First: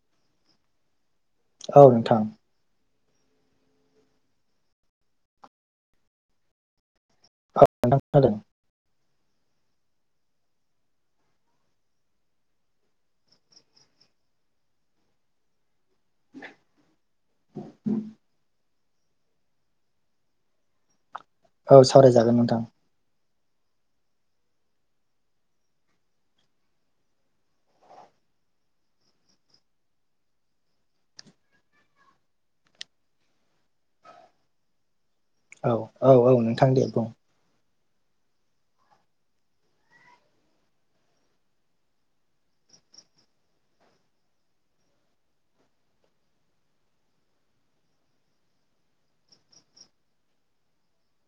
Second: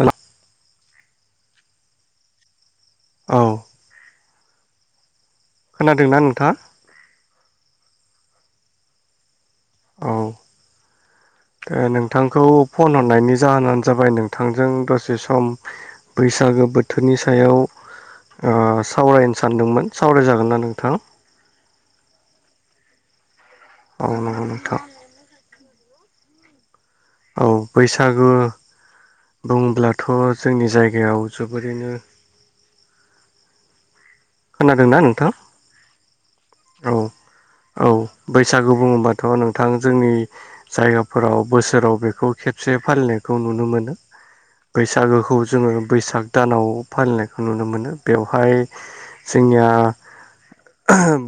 हेल' औ नोंथां। औ खोनादोंना नोंथाङा? अ नोंथां हादों। औ ओ नोंथांखौ फन हरनायनि जाहोनानो जाबाय नोंथांजों दसे सम बैसागो बोथोरनि सायाव ओस सावरायनो सानदोंमोन सावरायजागोन ना नोंथां? औ सावरायजागोन नोंथां। अ नंगौ नोंथां। [unintelligible] औ बैसागु बुङोब्लाथ' जोंनि जायगायाव जोबोरैनो खोनादों ना नोंथां? औ औ औ नोंथां दे औ बुं? औ बैसागु बुङोबाथ' नोंथां जोंनि जायगाफोराव बोसोराव बेखौ खेबसे बे फालिनायखौ नुनो मोनो। बैसागोखौ जोङो बैसाग दानाव फालिनायखौ नुनो मोनो बेवहाय जोंनिया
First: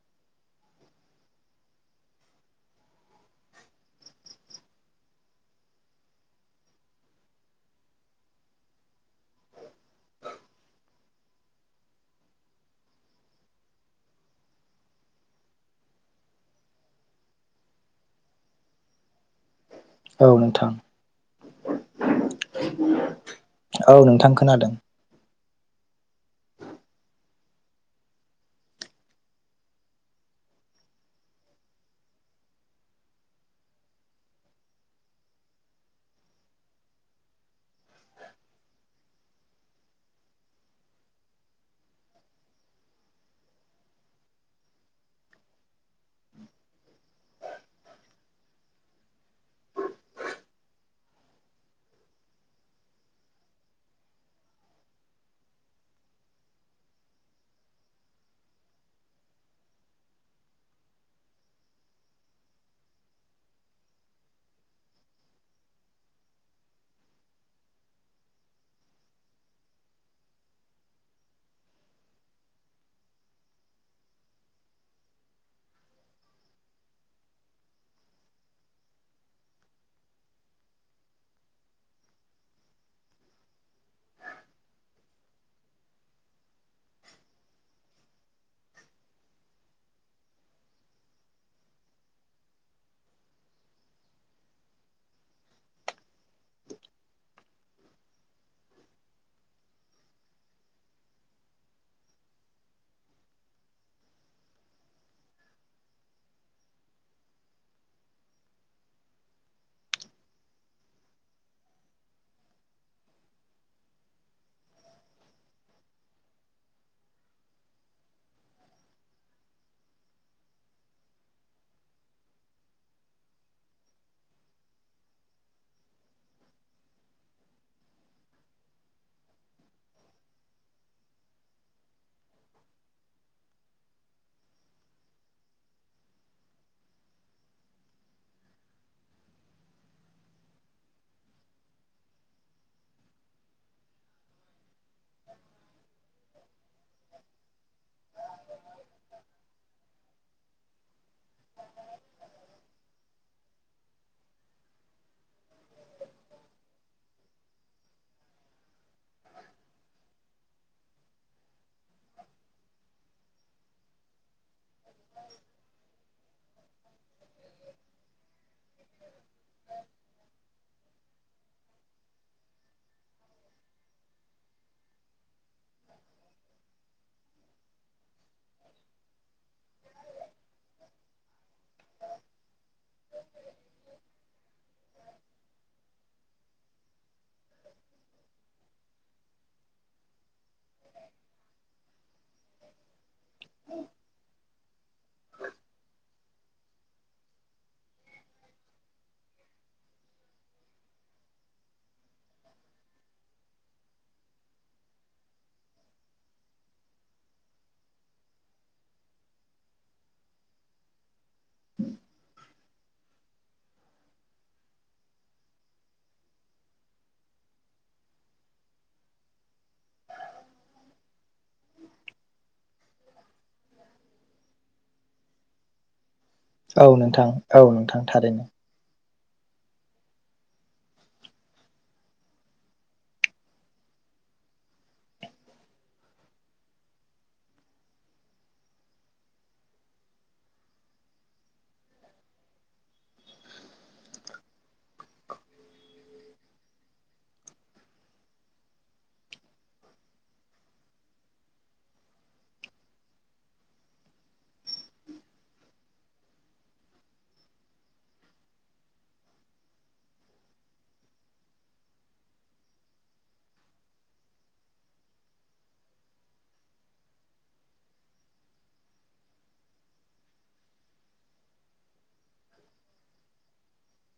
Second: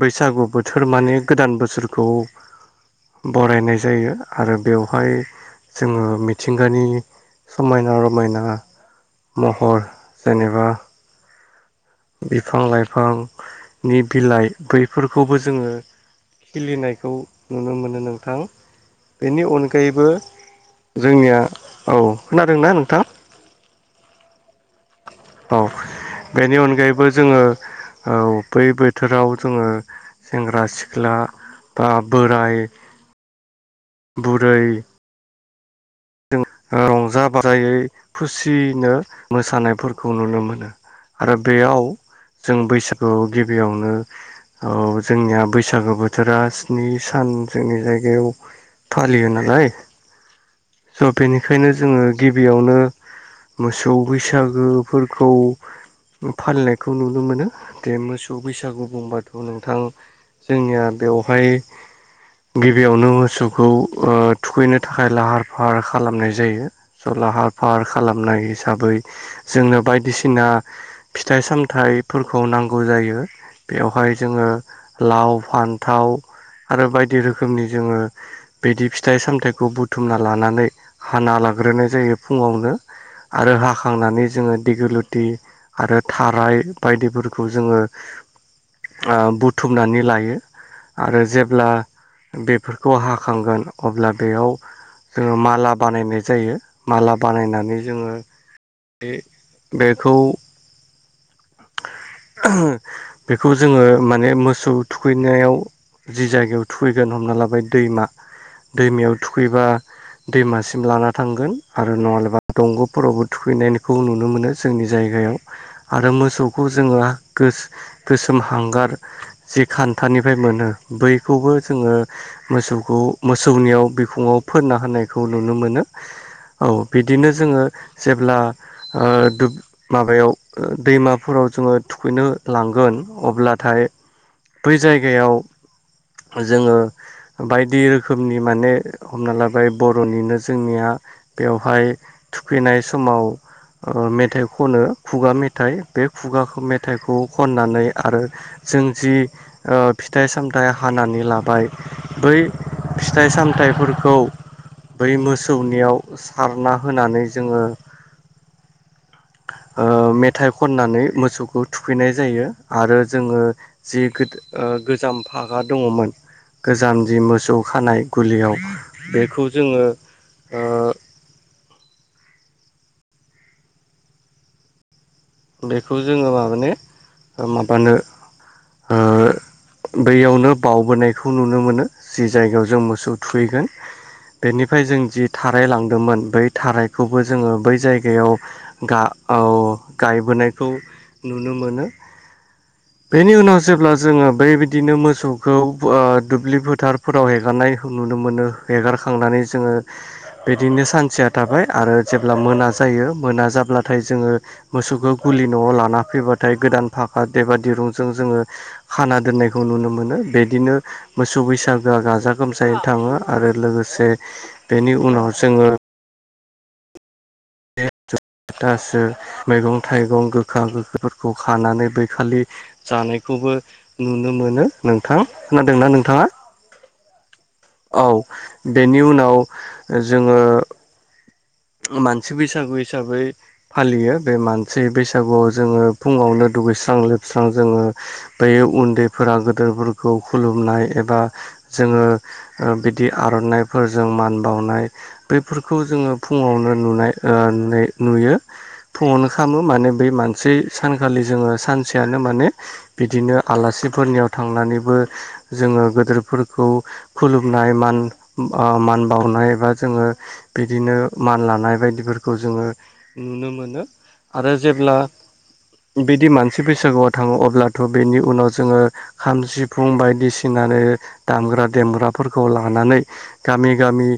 बैसागु बोथोर माने गोदान बोसोरखौ बरायनाय जायो आरो बेवहाय जोङो मिथिंगानि समायना रमायना महर जेनेबा बिफां लाइफांनि बिलाइ बैफोरखौबो जोङो खिलिनायखौ नुनो मोनो नोंथां बेनि अनग गायैबो औ नोंथां जोंनिया औ खोनादोंना नोंथां? औ नोंथां खोनादों। अ बेनि अनगायैबो जोङो औ‌ बै बोथोराव जोङो सेंग्रा सिख्ला बा बोराय बुरै जों ओ रंजा बाजायै खुसिनो मोसानायफोरखौ नुनो मोनो। आरो बेयाव जों बैसागुआव गिबियावनो औ जोंनिया बैसागो बोथोरा स्नि सान जोंनि जायगायाव फालियो नालाय स' बेनिखायनो जोङो गिबियावनो मोसौ बैसागोफोरखौ ओ फालिनायखौ नुनो मोनो बेे मोसौ बैसागु बुंबाथ' नोंथां जोंनिया बेवहाय गिबियावनो मोसौखौ ओ थुखैनो थाखाय लाहार फाहार खालामनाय जायो स' लाहार फाहार खालामनाय हिसाबै जोंनो बायदिसिना आ फिथाइ सामथाइफोरखौ नांगौ जायो बेवहाय जोङो लाव फान्थाव आरो बायदि रोखोमनि जोङो बिदि फिथाइ सामथाइखौ बुथुमना लानानै हाना लाग्रोनाय जायो फुङावनो आरो हाखांनानै जोङो दिगु लुटि आरो ओ थाराय बायदिफोरखौ जोङो ओ बुथुमनानै लायो। आरो जेब्ला बेफोरखौ हाखांगोन अब्ला बेयाव। जोङो माला बानायनाय जायो माला बानायनानै जोङो। बे बेखौ। बेखौ जोङो माने मोसौ थुखैनायाव। जि जायगायाव थुखैगोन हमना लाबाय दैमा दैमायाव थुखैबा। दैमासिम लाना थांगोन आरो नङाब्लाबा दंग'फोरावबो थुखैनायखौ नुनो मोनो जोंनि जायगा आरो मो [unintelligible] मोसौखौ जोङो गोसो गोसोम हांगार जे खान्थानिफ्राय मोनो बैखौ। खौबो जोङो मोसौखौ मोसौनियाव बिखुंङाव फोनना होनायखौ नुनो मोनो। औ बिदिनो जोङो जेब्ला ओ दुब माबायाव दैमा। फोराव जोङो थुखैनो लांगोन अब्लाथाय बै जायगायाव। जोङो बायदि रोखोमनि माने हमना लाबाय बर'निनो जोंनिया। बेवहाय थुखैनाय समाव ओ मेथाइ खनो खुगा मेथाइ। बे खुगाखौ मेथाइखौ खननानै आरो जों जि ओ फिथाइ सामथाइ हानानै लाबाय बै फिथाइ सामथाइफोरखौ। बै मोसौनियाव सारना होनानै जोङो। ओ मेथाइ। खननानै मोसौखौ थुखैनाय जायो आरो जोङो जि गोजाम फागा दङमोन गोजान। जि मोसौ खानाय गुलियाव बेखौ जोङो ओ बेखौ जोङो माबाने माबानो ओ बैयावनो बावबोनायखौ नुनो मोनो जि जायगायाव जों मोसौ थुखैगोन। बेनिफ्राय जों जि थाराय लांदोंमोन बै थारायखौबो जोङो बै जायगायाव गा औ गायबोनायखौ नुनो मोनो। बेनि उनाव जेब्ला जोङो बेबायदिनो मोसौखौ दुब्लि फोथारफोराव हेगारनायखौ नुनो मोनो हेगारखांनानै जोङो बिदिनो सानसे। थाबाय आरो जेब्ला मोना जायो मोना जाब्लाथाय जोङो। मोसौखौ गुलि न'आव लाना फैबाथाय गोदान फाखा देबा दिरुंजों जोङो खाना दोननायखौ नु नुनो मोनो बिदिनो मोसौ बैसागोआ गाजा गोमजायै थाङो आरो लोगोसे। बेनि उनाव जोङो। दे [unintelligible] थासो मैगं थाइगं गोखा गोखाैफोरखौ खानानै बैखालि जानायख खौबो नुनो मोनो नोंथां खोनादोंना नोंथांङा? औ नोंथां। नोंथां औ थारैनो बेनि उनाव जोङो मानसि बैसागु हिसाबै फालियो बे मानसि बैसागुआव जोङो फुंङावनो। दुगैस्रां लोबस्रां जोङो बै उन्दैफोरा गोदोरफोरखौ खुलुमनाय एबा। जोङो बिदि आर'नाइफोरजों मान बावनाय बैफोरखौ जोङो फुंङावनो नुनाय ओ नुनाय नुयो। फुंङावनो खालामो माने बै मानसि सानखालि जोङो सानसेयानो माने बिदिनो आलासि। फोरनियाव थांनानैबो जोङो गोदोरफोरखौ खुलुमनाय मान मान बावनाय बा जोङो बिदिनो। मान लानाय बायदिफोरखौ जोङो नुनो मोनो आरो जेब्ला। बिदि मानसि बैसागुआव थाङो अब्लाथ' बेनि उनाव जोङो खाम सिफुं बायदिसिना। आरो दामग्रा देमग्राफोरखौ लानानै गामि गामि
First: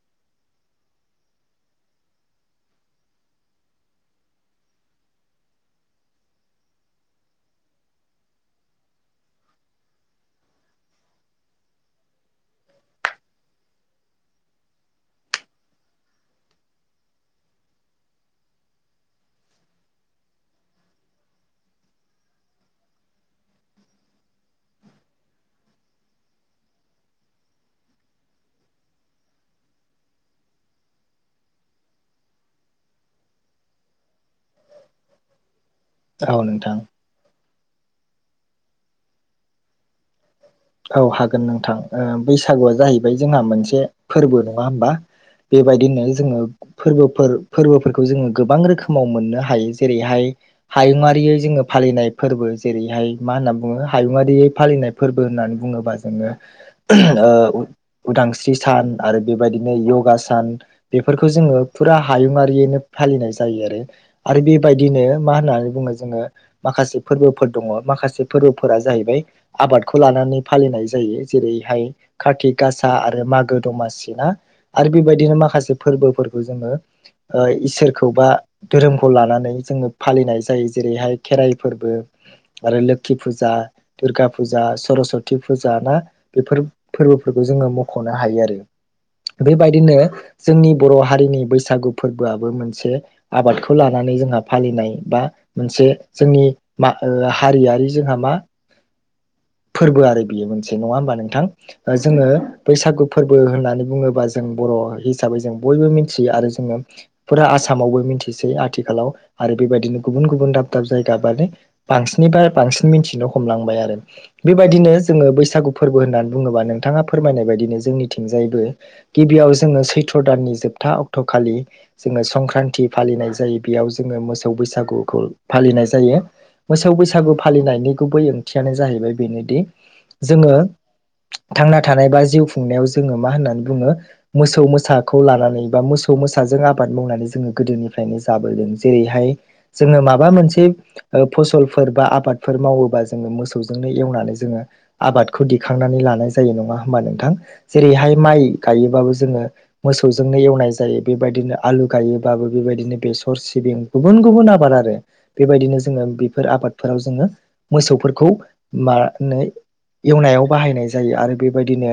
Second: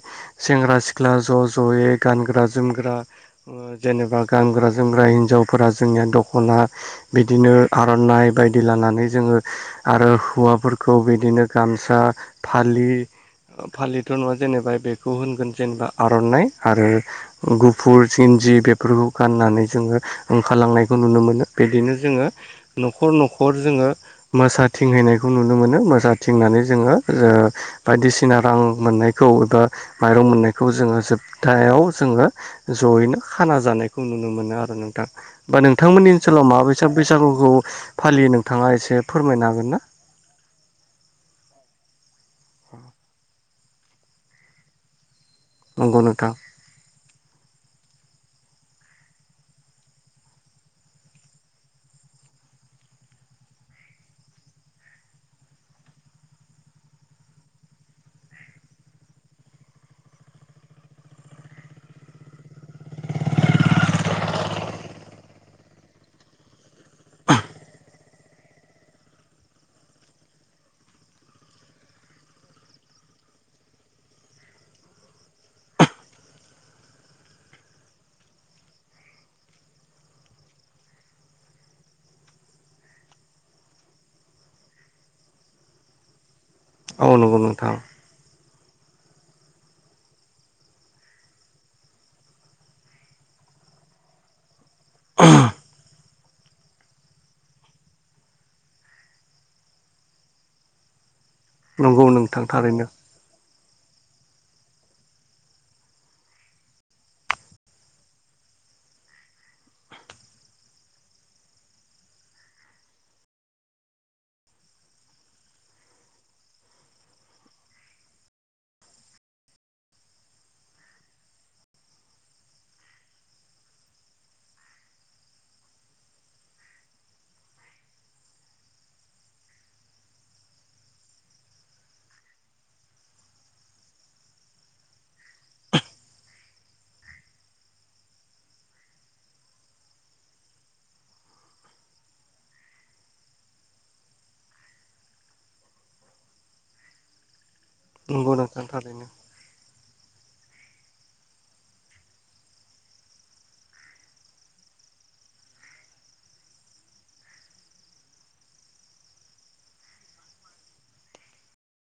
सेंग्रा सिख्ला ज' ज'। जयै गानग्रा जोमग्रा ओ जेनेबा गानग्रा जोमग्रा हिनजावफोरा जोगनिया दखना। आ बिदिनो आर'नाइ बायदि लानानै जोङो आरो हौवाफोरखौ बिदिनो। गामसा फालि फालिथ' नङा जेनेबा बेखौ होनगोन जेनेबा आर'नाइ। आरो गुफुर सिन्जि बेफोरखौ गान्नानै जोङो ओंखारलांनायखौ नुनो मोनो। बेदिनो जोङो न'खर न'खर जोङो मोसाथिंहैनायखौ नुनो मोनो मोसाथिंनान नै जोङो ओ बायदिसिना रां मोननायखौ एबा माइरं मोननायखौ जोङो जोब थायाव जोङो ज'यैनो खाना जानायखौ नुनो मोन नो आरो नोंथां। होनबा नोंथांमोननि औ ओनसोलाव नोंथां माबायसा बैसागुखौ फालियो नोंथाङा एसे फोरमायनो हागोन ना? औ हागोन नोंथां। ओ बैसागुआ जाहैबाय जोंहा मोनसे फोरबो नङा होमबा। बेबायदि नंगौ होननानै नोंथां जोङो फोरबोफोर फोरबोफोरखौ जोङो गोबां रोखोमाव मोननो हायो। जेरैहाय हायुङारियै जोङो फालिनाय फोरबो जेरैहाय मा मा होनना बुङो हायुङारियै फालिनाय फोरबो बो होननानै बुङोबा जोङो ओ उ-उदांस्रि सान आरो बेबायदिनो योगा सान बेफोरखौ जोङो फुरा हायुंङारियैनो फालिनाय जायो आरो। आरो बेबायदिनो मा होननानै बुंनो जोङो माखासे फोरबोफोर दङ' माखासे फोरबोफोरा जाहैबाय आबाद खौ लानानै फालिनाय जायो। जेरैहाय कार्तिग गासा आरो मागो दमासि ना आरो बि बायदिनो माखासे फोरबोफोरखौ जोङो ओ इसोरखौ बा धोरोमखौ लानानै जोङो फालिनाय जायो। जेरैहाय खेराइ फोरबो। आरो लोखि फुजा दुर्गा फुज जा सर'स्वति फुजा ना बेफोर औ नंगौ फोरबोफोरखौ जोङो नोंथां मख'नो हायो आरो बेबायदिनो जोंनि बर' हारिनि बैसागु फोरबोआबो मोनसे आबादखौ लानानै जोंहा फालिनाय बा मोनसे जोंनि मा ओ हारियारि जोंहा मा फोरबो आरो बियो मोनसे नङा होमबा नोंथां। ओ नंगौ जोङो नोंथां थारैनो बैसागु फोरबो होननानै बुङोबा जों बर' हिसाबै जों बयबो मिन्थियो आरो जोङो फुरा आसामावबो मिन्थिसै। आथि खालाव आरो बेबायदिनो गुबुन गुबुन दाब दाब जायगा बालै बांसिननिफाय बांसिन मिन्थिनो हमलांबाय आरो बेबायदिनो जोङो बैसागु फोरबो होननानै बुंनोबा नोंथाङा फोरमायनाय बायदिनो जोंनिथिंजायबो गि बियाव जोङो सैथ्र' दाननि जोबथा अक्ट'खालि जोङो संक्रान्ति फालिनाय जायो। बेयाव जोङो मो सौ बैसागुखौ फालिनाय जायो। मोसौ बैसागु फालिनायनि गुबै ओंथियानो जाहैबाय बेनोदि जोङो थांना थानाय बा जिउ खुंनायाव जोङो मा होननानै बुङो मोसौ मोसाखौ लानानै बा मोस सौ मोसाजों आबाद मावनानै जोङो गोदोनिफ्रायनो जाबोदों। जेरैहाय जोङो माबा मोनसे ओ फसलफोर बा आबादफोर मावोबा जोङो मोसौजों नो एवनानै जोङो आबादखौ दिखांनानै लानाय जायो नङा होम्बा नोंथां। जेरैहाय नंगौ माइ नोंथां थारैनो गायोबाबो जोङो मोसौजोंनो एवनाय जायो। बेबायदिनो आलु गायोबाबो बेबायदिनो बेसर सिबिं गुबुन गुबुन आबाद आ आरो बेबायदिनो जोङो बेफोर आबादफोराव जोङो मोसौफोरखौ मा नै एवनायाव बाहायनाय जायो आरो बेबायदिनो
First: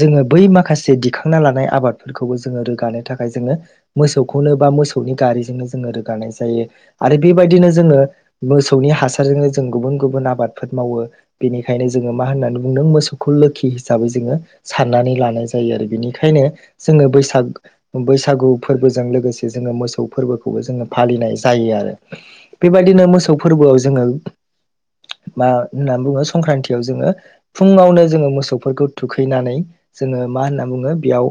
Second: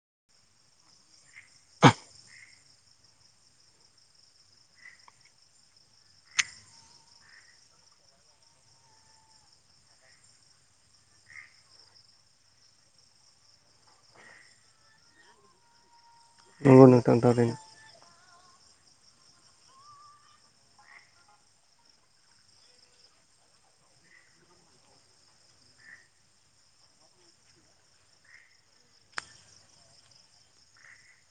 जोङो बै माखासे दिखांना लानाय आबादफोरखौ जोङो रोगानो थाखाय जोङो मोसौखौनो बा मोसौनि गारिजोंनो जोङो रोगानाय जायो आरो बे बायदिनो जोङो मोसौनि हासारजोंनो जों गुबुन गुबुन आबादफोर मावो। बेनिखायनो जोङो मा होननानै बुंदों मोसौखौ लोखि हिसाबै जोङो साननानै लानाय जायो। आरो बिनिखायनो नंगौ जोङो नोंथां बैसाग थारैनो बैस सागु फोरबोजों लोगोसे जोङो मोसौ फोरबोखौबो जोङो फालिनाय जायो आरो बेबायदिनो मोस सौ फोरबोआव जोङो मा होननानै बुङो संक्रान्तियाव जोङो फुंङावनो जोङो मोसौफोरखौ थुखैनानै जोङो मा होनना बुङो बेयाव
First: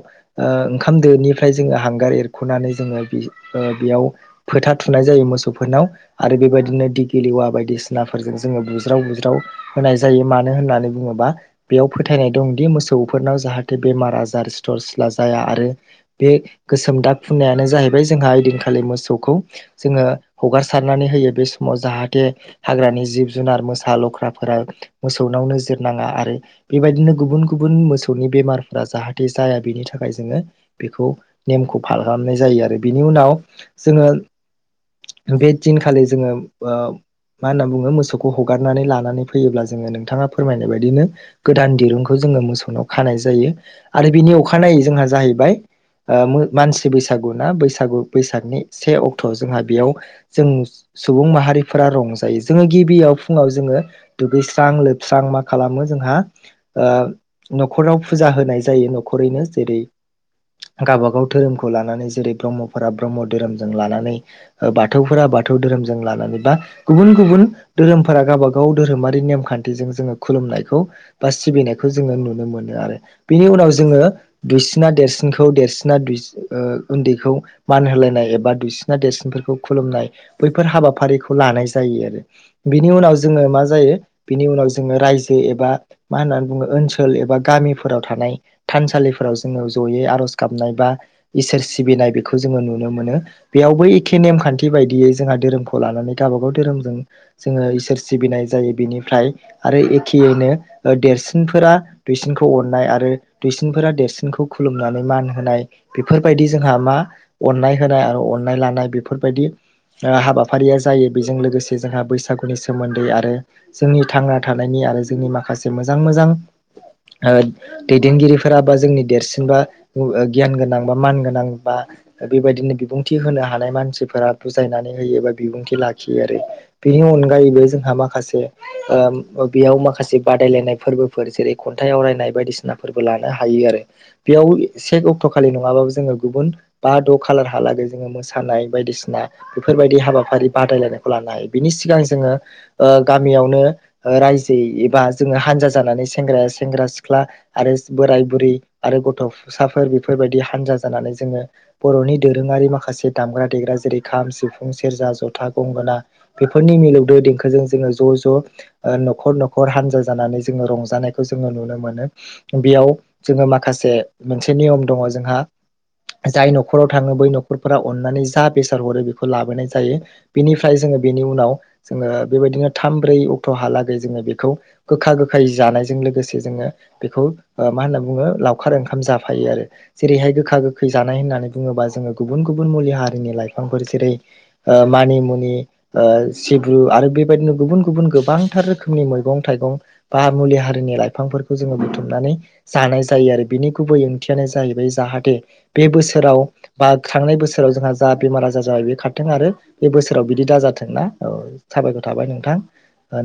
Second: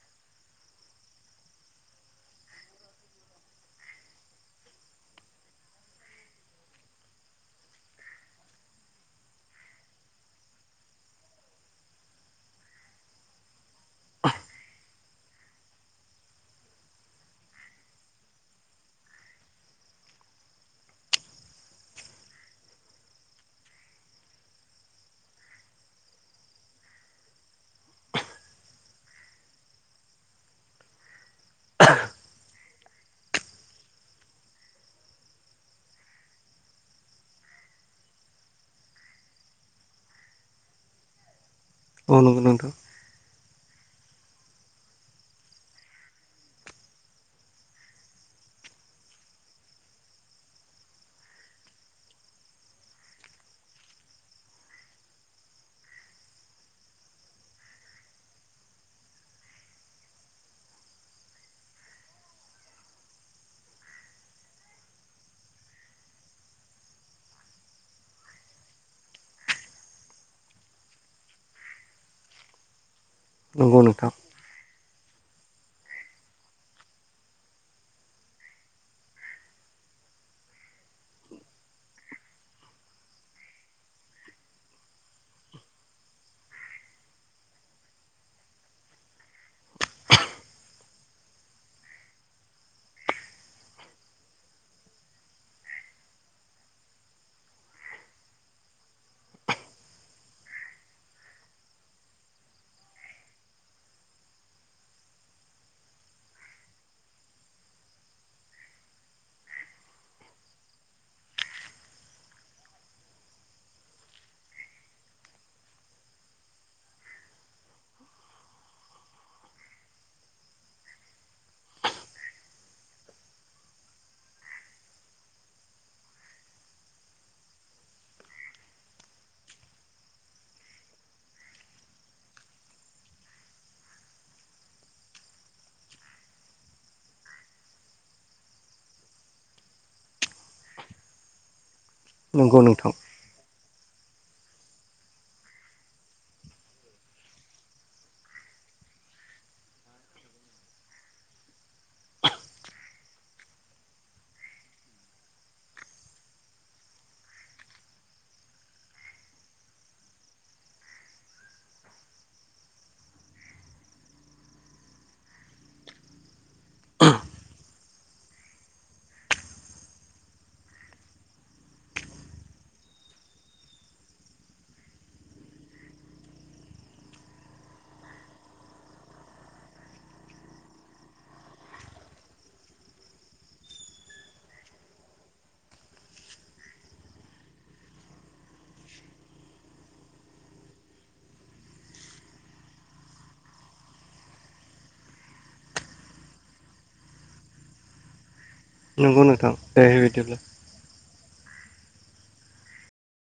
ओ ओंखाम दोनिफ्राय जोङो हांगार एरखुनानै जोङो बि ओ बियाव फोथा थुनाय जायो मोसौफोरनाव आरो बेबायदिनो दिगिलिवा बायदिसिनाफोरजों जोङो बु ज्राव बुज्राव होनाय जायो। मानो होननानै बुङोबा बेयाव फोथायनाय दं दि मोसौफोरनाव जाहाथे बेमार आजार सिथर सिला जाया आरो बे गोसोम दाग फुननायानो जाहैबाय जोंहा ओइदिनखालि मोसौखौ जोङो हगारसारनानै होयो बे समाव। जाहाथे हाग्रानि जिब जुनार मोसा आ लख्राफोरा मोसौनाव नोजोर नाङा आरो बेबायदिनो गुबुन गुबुन मोसौनि बेमारफोरा जाहाथे जाया बेनि थाखाय जोङो बेखौ नेमखौ [unintelligible] खालामनाय जायो आरो बेनि उनाव जोङो बे दिनखालि जोङो मा होनना बुङो मोसौखौ हगारनानै लानानै फैयोब्ला जोङो नोंथाङा फोरमायनाय बायदिनो। गोदान औ दिरुंखौ नंगौ जोङो नोंथां मोसौनाव खानाय जायो आरो बिनि अखानायै जोंहा जाहैबाय। मानसि बैसागु ना बैसागु बैसागनि से अक्ट'आव जोंहा बेयाव जों सुबुं माहारिफोरा रंजायो जोङो गिबियाव फुङाव जोङो दुगैस्रां लोबस्रां मा खालामो जोंहा नखराव फुजा। होनाय जायो न'खरैनो जेरै गावबागाव धोरोमखौ लानानै जेरै ब्रह्मफोरा ब्रह्म धोरोमजों लानानै बाथौफोरा बाथौ धोरोमजों लानानै बा गुबुन गुबुन धोरोम फोरा गावबागाव धोरोमारि नेमखान्थिजों जोङो खुलुमनायखौ बा सिबिनायखौ जोङो नुनो मोनो आरो बिनि उनाव नंगौ जोङो नोंथां देरसिनखौ देरसिना उन्दैखौ मान होलायनाय एबा दुइसिना देरसिनफोरखौ खुलुमनाय खुुमनाय बैफोर हाबाफारिखौ लानाय जायो आरो बिनि उनाव जोङो मा जायो बिनि उनाव जोङो रायजो एबा मा होननानै बुङो ओनसोल एबा गामि गामिफोराव थानाय थानसालिफोराव जोङो ज'यै आर'ज गाबनाय बा इसोर सिबिनाय बेखौ जोङो नुनो मोनो बेयावबो एखे नेमखान्थि बायदियै जोंहा धोरोमखौ लानानै गावबा गाव धोरोमजों। जोङो इसोर सिबिनाय जायो बिनिफ्राय आरो एखेयैनो देरसिनफोरा दुइसिन। खौ अननाय आरो दुइसिनफोरा देरसिनखौ खुलुमनानै मान होनाय बेफोरबायदि जोंहा मा अननाय होनाय आरो अननाय लानाय बेफोरबायदि हाबाफारिया जायो बेजों लोगोसे जोंहा बैसाग बैसागुनि सोमोन्दै आरो जोंनि थांना थानायनि आरो जोंनि माखासे मोजां मोजां। दैदेनगिरिफोरा बा जोंनि देरसिनबा गियान गोनां बा मान गोनां बा बेबायदिनो बिबुंथि होनो हानाय मानसिफोरा बुजायनानै होयो एबा बिबुंथि लाखियो आरो बेनि अनगायैबो जोंहा माखासे बेयाव माखासे बादायलायनाय फोरबोफोर जेरै खन्थाइ आवरायनाय बायदिसिनाफोरबो लानो हायो आरो बेयाव से अक्ट' खालि नङाबाबो जोङो गुबुन बा द' खालारहालागै जोङो मोसानाय बायदिसिना बेफोरबायदि हाबाफारि बादायलायनायखौ लानो हायो। बिनि सिगां जोङो नंगौ नोंथां गामियावनो। रायजो एबा जोङो हानजा जानानै सेंग्राया सेंग्रा सिख्ला आरो बोराय बुरै आरो गथ'साफोर बेफोरबायदि हानजा जानानै जोङो बर'नि दोरोङारि माखासे दामग्रा देग्रा जेरै खाम सिफुं सेरजा जथा गंगोना बेफोरनि मिलौदो देंखोजों जोङो ज' ज' न'खर न'खर हान्जा जानानै जोङो रंजानायखौ जों। जोङो नुनो मोनो बेयाव जोङो माखासे मोनसे नियम दङ' जोंहा जाय न'खराव थाङो बै न'खरफोरा अननानै जा बेसाद हरो बेखौ लाबोनाय जायो बिनिफ्राय जोङो बेनि उनाव जोङो बेबायदिनो थाम ब्रै अक्ट'हालागै जोङो बेखौ गोखा गोखायै जानायजों लोगोसे जोङो बेखौ मा होनना बुङो लावखार ओंखाम जाफायो आरो जेरैहाय गोखा गोखै जानाय होननानै बुङोबा जोङो गुबुन गुबुन मुलि हारिनि लाइफांफोर जेरै मानि मुनि सिब्रु आरो बेबायदिनो गुबुन गुबुन गोबांथार रोखोमनि मैगं थाइगं बा मुलि हारिनि लाइफांफोरखौजो बुथुमनानै जानाय जायो आरो बिनि गुबै ओंथियानो जाहैबाय जाहाथे बे बोसोराव बा थांनाय बोसोराव जोंहा जा बेमार आजार जाबाय बे नंगौ खारथों आरो नोंथां दे बे बोसोराव बिदिब्ला बिदि दाजाथों ना औ साबायखर थाबाय नोंथां।